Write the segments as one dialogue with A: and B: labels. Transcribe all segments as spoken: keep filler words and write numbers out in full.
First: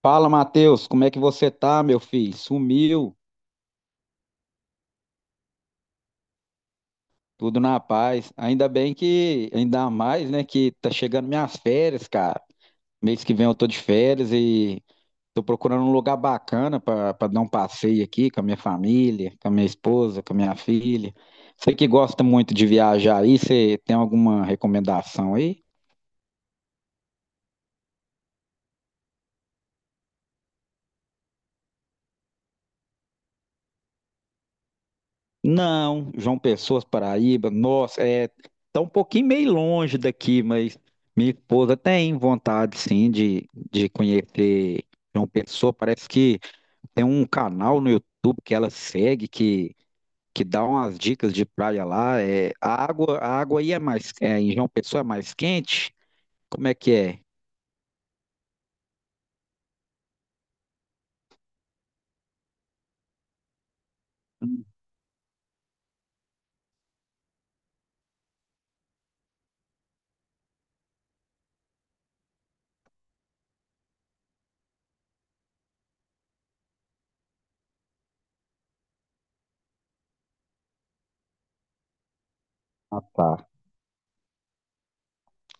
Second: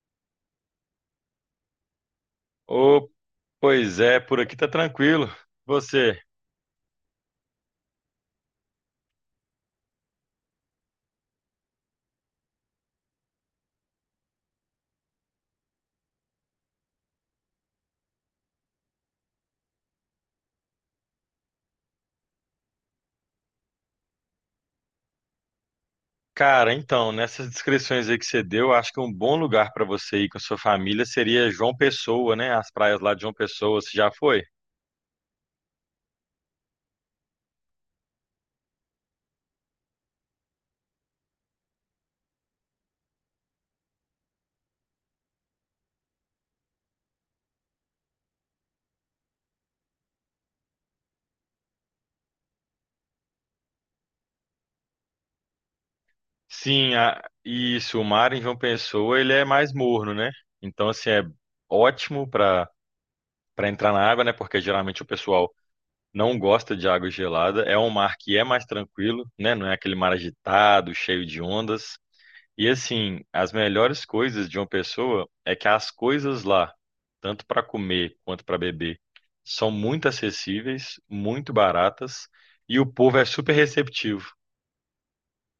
A: Fala, Matheus, como é que você tá, meu filho?
B: Ô,
A: Sumiu,
B: pois é, por aqui tá tranquilo. Você,
A: tudo na paz. Ainda bem que, ainda mais, né, que tá chegando minhas férias, cara. Mês que vem eu tô de férias e tô procurando um lugar bacana pra pra dar um passeio aqui com a minha família, com a minha esposa, com a minha filha. Você que gosta muito de viajar aí, você tem alguma recomendação aí?
B: cara, então, nessas descrições aí que você deu, acho que um bom lugar pra você ir com a sua família seria João Pessoa, né? As praias lá de João Pessoa, você já foi?
A: Não, João Pessoa, Paraíba, nossa, é, tá um pouquinho meio longe daqui, mas minha esposa tem vontade, sim, de, de conhecer João Pessoa. Parece que tem um canal no YouTube que ela segue, que, que dá umas dicas de praia lá. É, a água, a água aí é mais, é, em João Pessoa é mais quente? Como é que
B: Sim,
A: é?
B: a- isso, o mar em João Pessoa, ele é mais morno, né? Então, assim, é ótimo pra para entrar na água, né? Porque
A: Hum.
B: geralmente o pessoal não gosta de água gelada. É um mar que é mais tranquilo, né? Não é aquele mar agitado, cheio de ondas. E assim, as melhores coisas de uma pessoa é que as coisas lá, tanto para comer quanto para beber, são muito acessíveis, muito baratas e o
A: Ah,
B: povo é
A: tá.
B: super receptivo.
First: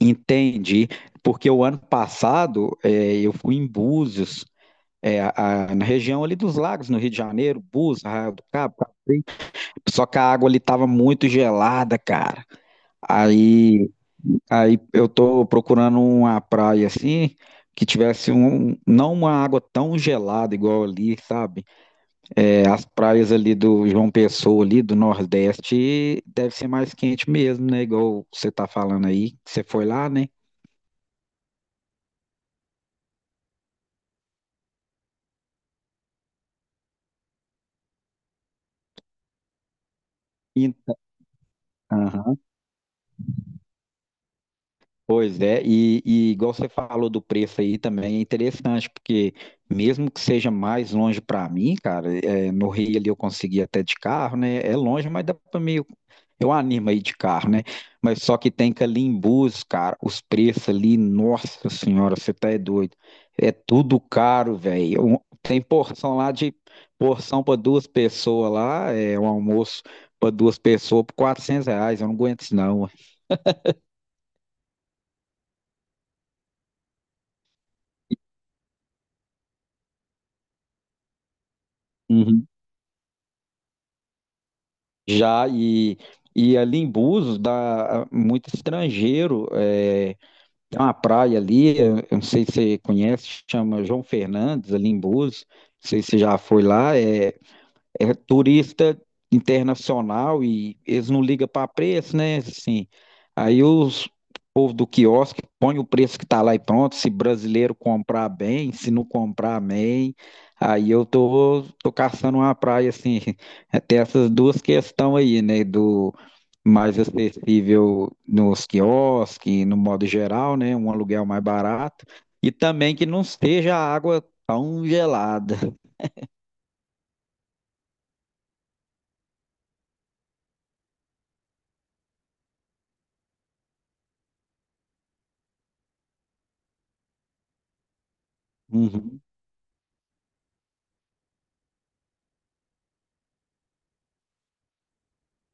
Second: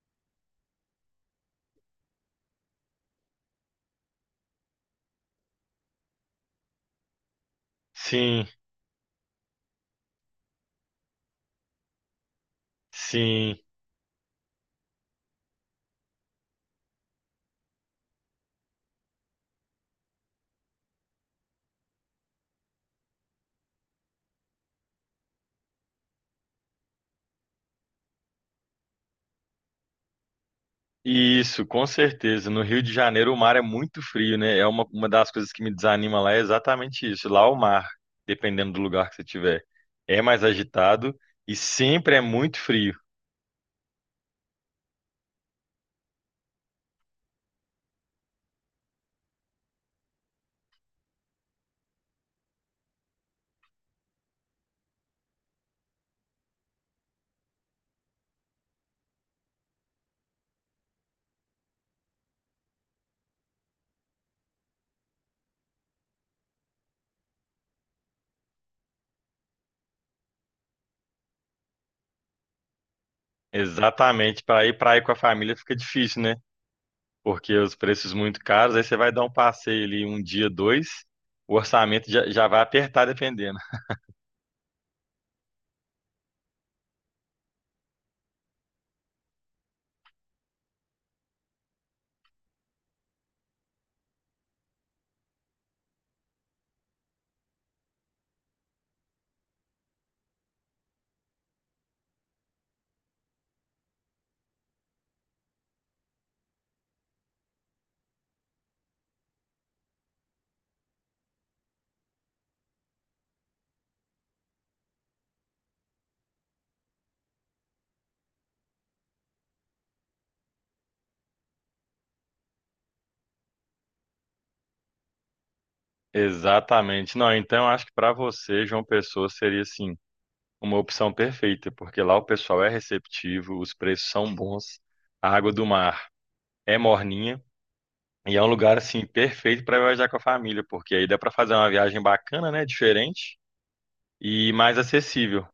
A: Entendi, porque o ano passado, é, eu fui em Búzios. É, a- a- na região ali dos lagos, no Rio de Janeiro, Búzios, Arraial do
B: Sim,
A: Cabo, Cacém. Só que a água ali tava muito gelada, cara.
B: sim.
A: Aí, aí eu tô procurando uma praia assim, que tivesse um, um, não uma água tão gelada igual ali, sabe? É, as praias ali do João Pessoa, ali do Nordeste, deve ser mais quente mesmo, né? Igual você tá falando aí, que você foi lá, né?
B: E isso, com certeza. No Rio de Janeiro o mar é muito frio, né? É uma, uma das coisas que me desanima lá é exatamente isso. Lá o mar, dependendo do lugar que você tiver, é mais agitado e sempre é
A: Então,
B: muito frio.
A: pois é, e, e igual você falou do preço aí também é interessante, porque mesmo que seja mais longe para mim, cara, é, no Rio ali eu consegui até de carro, né? É longe, mas dá para meio. Eu animo aí de carro, né? Mas só que tem que ali em Búzios, cara, os preços ali, nossa senhora, você tá é doido. É tudo caro, velho. Um- Tem porção lá de porção para duas pessoas lá, é um almoço para duas pessoas por quatrocentos reais, eu não aguento isso não.
B: Exatamente, para ir para ir com a família fica difícil, né? Porque os preços muito caros, aí você vai dar um passeio ali um dia, dois, o orçamento já, já vai apertar dependendo.
A: Já, e, e ali em Búzios dá ah, muito estrangeiro. É, tem uma praia ali, eu não sei se você conhece, chama João Fernandes, ali em Búzios. Não sei se você já foi lá. É, é turista internacional e eles não ligam para preço, né? Assim, aí os povo do quiosque põe o preço que tá lá e pronto. Se brasileiro comprar bem, se não comprar bem, aí eu tô, tô, caçando uma praia assim. Tem essas duas questões aí, né? Do mais acessível nos quiosques, no modo geral, né? Um aluguel mais barato. E também que não esteja a água tão gelada.
B: Exatamente. Não, então eu acho que para você, João Pessoa, seria assim, uma opção perfeita, porque lá o pessoal é receptivo, os preços são bons, a água do mar é morninha. E é um lugar assim
A: Uhum.
B: perfeito para viajar com a família, porque aí dá para fazer uma viagem bacana, né, diferente e mais acessível.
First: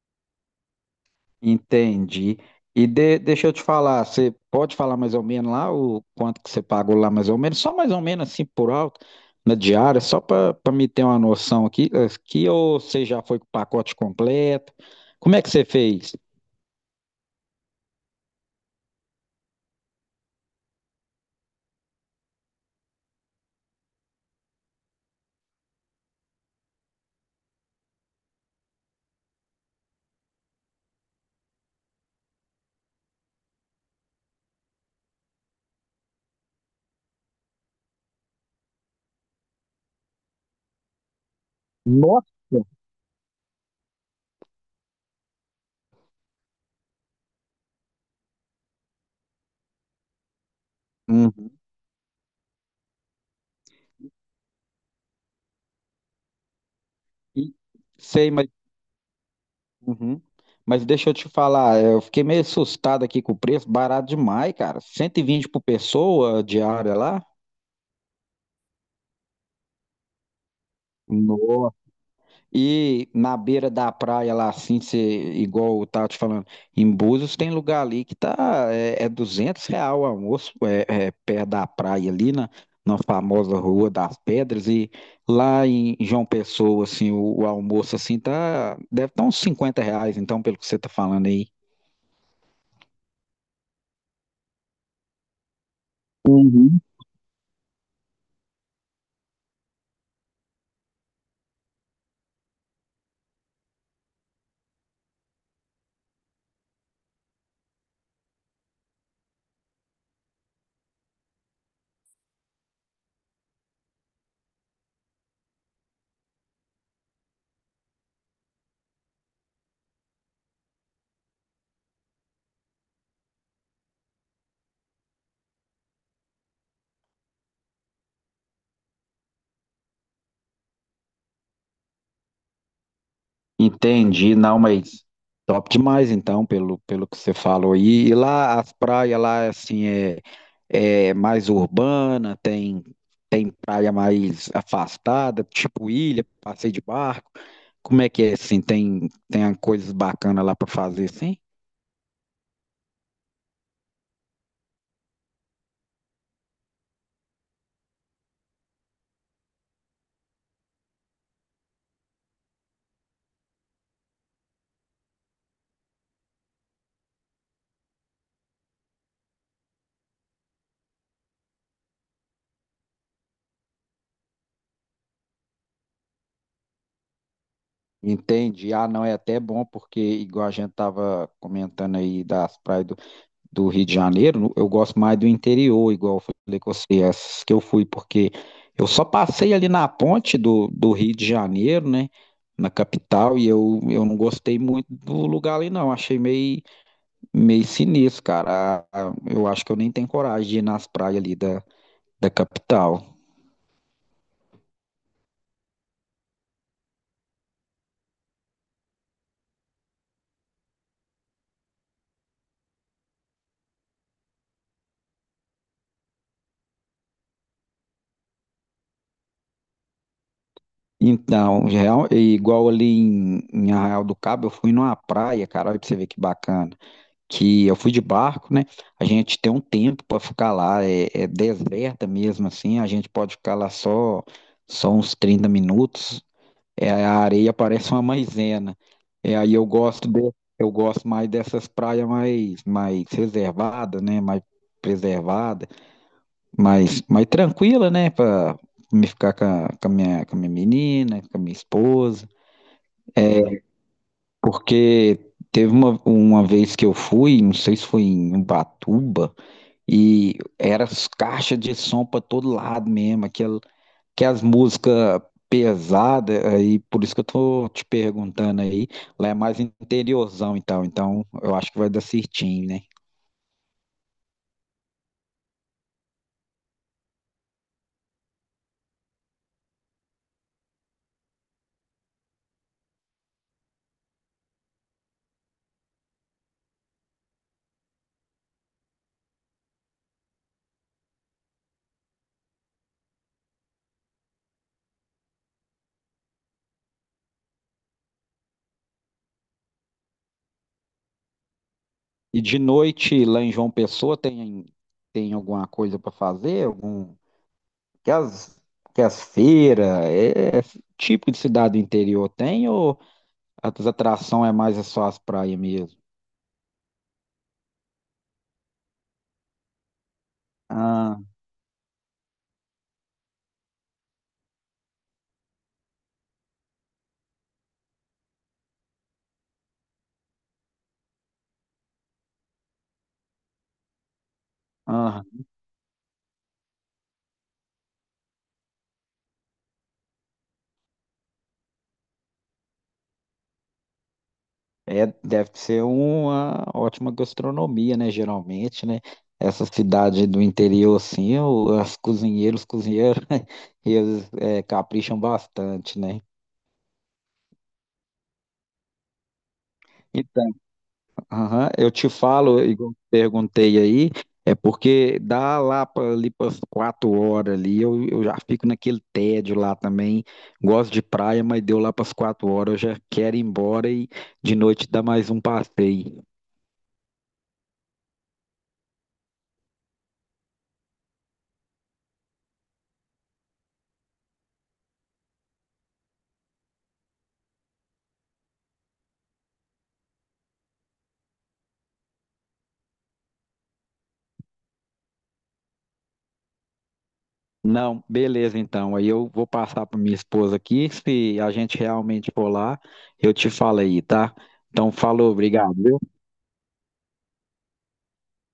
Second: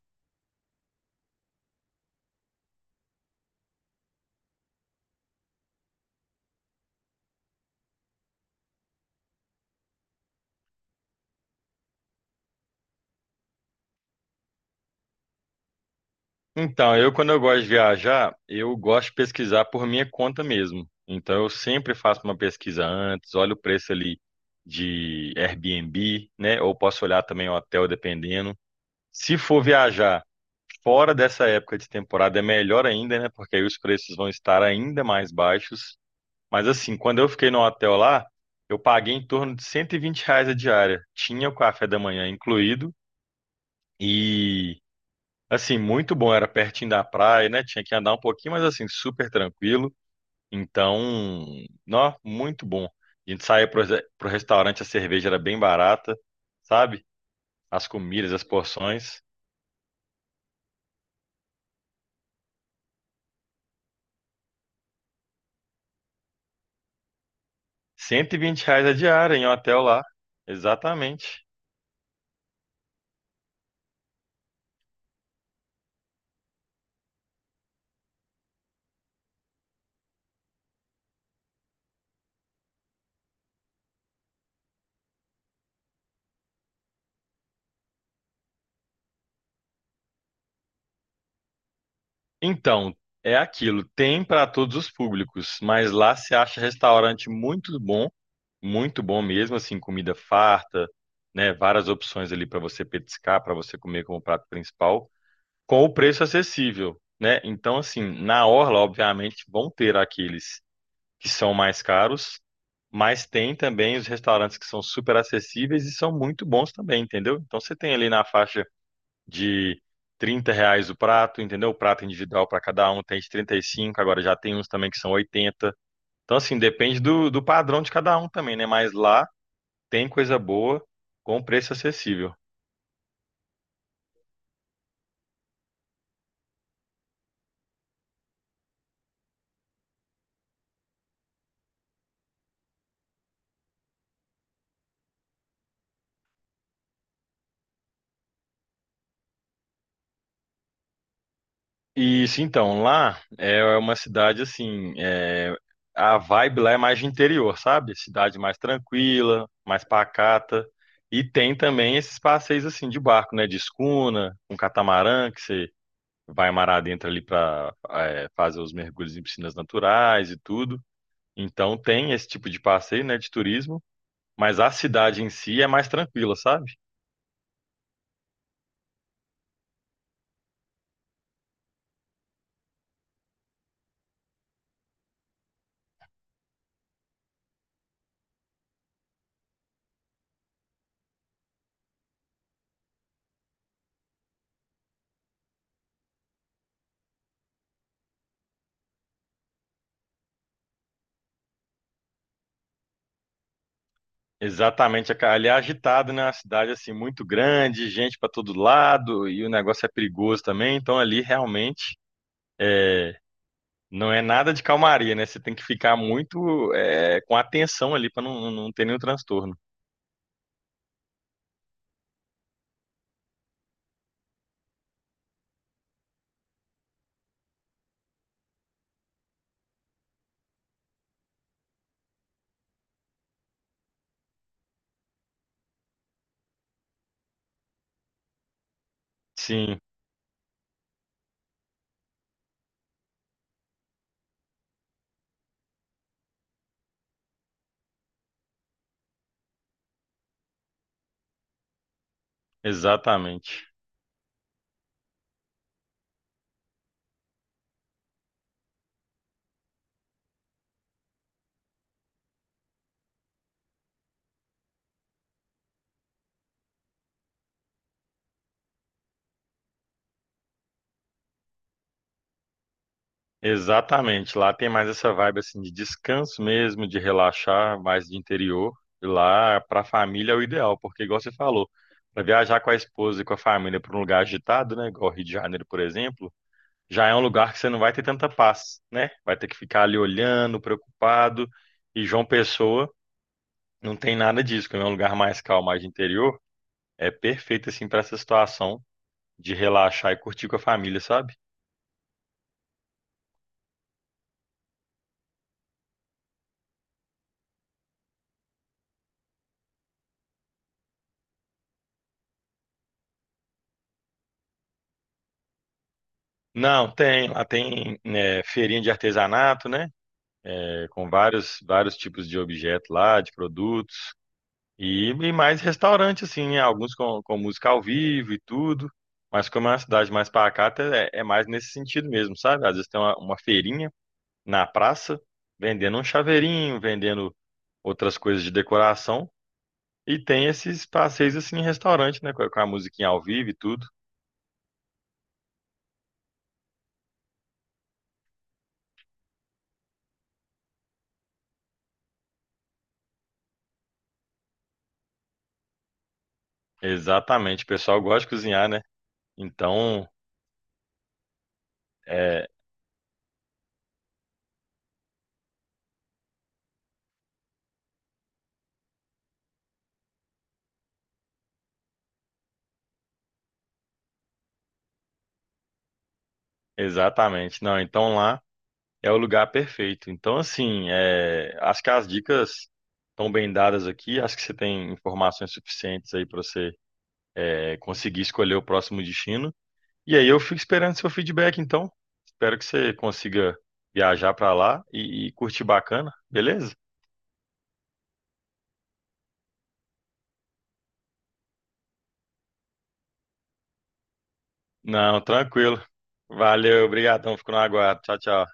A: Entendi. E de- deixa eu te falar, você pode falar mais ou menos lá o quanto que você pagou lá mais ou menos? Só mais ou menos assim por alto, na diária, só para me ter uma noção aqui, aqui ou você já foi com o pacote completo? Como é que você fez?
B: Então, eu quando eu gosto de viajar, eu gosto de pesquisar por minha conta mesmo. Então, eu sempre faço uma pesquisa antes, olho o preço ali de Airbnb, né? Ou posso olhar também o hotel, dependendo. Se for viajar fora dessa época de temporada, é melhor ainda, né? Porque aí os preços vão estar ainda mais baixos. Mas assim, quando eu fiquei no hotel lá, eu paguei em torno de cento e vinte reais a diária. Tinha o café da manhã
A: Nossa.
B: incluído e assim, muito bom, era pertinho da praia, né? Tinha que andar um pouquinho, mas assim, super tranquilo. Então,
A: Uhum.
B: nó, muito bom. A gente saía pro, pro restaurante, a cerveja era bem barata, sabe?
A: E-
B: As
A: Sei,
B: comidas, as
A: mas,
B: porções.
A: uhum. Mas deixa eu te falar, eu fiquei meio assustado aqui com o preço, barato demais, cara. Cento e vinte por pessoa diária lá?
B: Cento e vinte reais a diária em um hotel lá. Exatamente.
A: Nossa. E na beira da praia lá, assim, você, igual eu tava te falando, em Búzios tem lugar ali que tá, é, é duzentos real o almoço, é, é perto da praia ali, na, na famosa Rua das Pedras, e lá em João Pessoa, assim, o, o almoço, assim, tá, deve estar uns cinquenta reais, então, pelo que você tá falando aí.
B: Então, é aquilo, tem para todos os públicos, mas lá se acha restaurante muito bom, muito bom mesmo, assim, comida farta, né? Várias opções ali para você petiscar, para você comer como prato principal. Com o preço acessível, né? Então, assim, na orla, obviamente, vão ter aqueles que são mais caros, mas tem também os restaurantes que são super acessíveis e são muito bons também, entendeu? Então, você tem ali na faixa de trinta reais o prato, entendeu? O prato individual para cada um tem de trinta e cinco, agora já tem uns também que são oitenta. Então, assim, depende do, do padrão de cada um também, né? Mas lá tem coisa boa com preço acessível.
A: Entendi, não, mas top demais então, pelo, pelo que você falou aí. E lá as praias lá assim é, é mais urbana, tem tem praia mais afastada, tipo ilha, passeio de barco. Como é que é assim? Tem tem coisas bacanas lá para fazer assim?
B: Isso, então, lá é é uma cidade assim, é, a vibe lá é mais de interior, sabe? Cidade mais tranquila, mais pacata. E tem também esses passeios assim de barco, né? De escuna, um catamarã que você vai mar adentro ali para fazer os mergulhos em piscinas naturais e tudo. Então tem esse tipo de passeio, né? De turismo, mas a cidade em si é mais tranquila, sabe?
A: Entendi. Ah, não, é até bom porque igual a gente tava comentando aí das praias do Rio de Janeiro, eu gosto mais do interior, igual eu falei com você, essas que eu fui, porque eu só passei ali na ponte do, do Rio de Janeiro, né? Na capital, e eu, eu não gostei muito do lugar ali, não. Achei meio, meio sinistro, cara. A- a- Eu acho que eu nem tenho coragem de ir nas praias ali da, da capital.
B: Exatamente, cara. Ali é agitado, né? Uma cidade assim muito grande, gente para todo lado e o negócio é perigoso também. Então ali realmente é, não é nada de calmaria, né? Você tem que ficar muito é, com atenção ali para não, não ter nenhum transtorno.
A: Então, real- igual ali em, em Arraial do Cabo, eu fui numa praia, cara, olha pra você ver que bacana. Que eu fui de barco, né? A gente tem um tempo para ficar lá, é, é deserta mesmo assim, a gente pode ficar lá só, só uns trinta minutos, é, a areia parece uma maisena. É, aí eu
B: Sim,
A: gosto de, eu gosto mais dessas praias mais, mais reservadas, né? Mais preservada, mais, mais tranquila, né? Para me ficar com a, com a minha, com a minha menina, com a minha esposa. É,
B: exatamente,
A: porque teve uma, uma vez que eu fui, não sei se foi em Ubatuba, e era as caixas de som para todo lado mesmo, aquela, aquelas músicas pesadas, aí por isso que eu tô te perguntando aí. Lá é mais interiorzão e tal, então eu acho que vai dar certinho, né?
B: exatamente. Lá tem mais essa vibe assim de descanso mesmo, de relaxar, mais de interior. E lá para a família é o ideal, porque igual você falou, para viajar com a esposa e com a família para um lugar agitado, né? Igual Rio de Janeiro, por exemplo já é um lugar que você não vai ter tanta paz, né? Vai ter que ficar ali olhando, preocupado. E João Pessoa não tem nada disso, como é um lugar mais calmo, mais de interior, é perfeito assim para essa situação de relaxar e curtir com a família, sabe?
A: E de noite lá em João Pessoa tem, tem, alguma coisa para fazer? Algum, que as, que as feiras, é, é tipo de cidade do interior tem ou as atrações é mais só as praias mesmo?
B: Não, tem, lá tem né, feirinha de artesanato, né? É, com vários, vários tipos de objetos lá, de produtos, e, e mais restaurante, assim, né? Alguns com, com música ao vivo e tudo. Mas como é uma cidade mais pacata, é, é mais nesse sentido mesmo, sabe? Às vezes tem uma, uma feirinha na praça,
A: Ah,
B: vendendo um chaveirinho, vendendo outras coisas de decoração. E tem esses passeios assim em restaurante, né? Com a com a musiquinha ao vivo e tudo.
A: é, deve ser uma ótima gastronomia, né? Geralmente, né? Essa cidade do interior, assim, o- as cozinheiros, os cozinheiros, eles é, capricham bastante, né?
B: Exatamente, o pessoal gosta de cozinhar, né? Então,
A: Então, aham, eu te
B: é,
A: falo, igual eu perguntei aí, é porque dá lá para ali para quatro horas ali, eu, eu já fico naquele tédio lá também. Gosto de praia, mas deu lá para as quatro horas, eu já quero ir embora e de noite dá mais um passeio.
B: exatamente. Não, então lá é o lugar perfeito. Então, assim, é, acho que as dicas estão bem dadas aqui. Acho que você tem informações suficientes aí para você é, conseguir escolher o próximo destino. E aí eu fico esperando seu feedback, então. Espero que você consiga viajar pra lá e, e curtir bacana, beleza?
A: Não, beleza, então. Aí eu vou passar para minha esposa aqui. Se a gente realmente for lá, eu te falo aí, tá? Então,
B: Não,
A: falou,
B: tranquilo.
A: obrigado.
B: Valeu, obrigadão. Fico no aguardo. Tchau, tchau.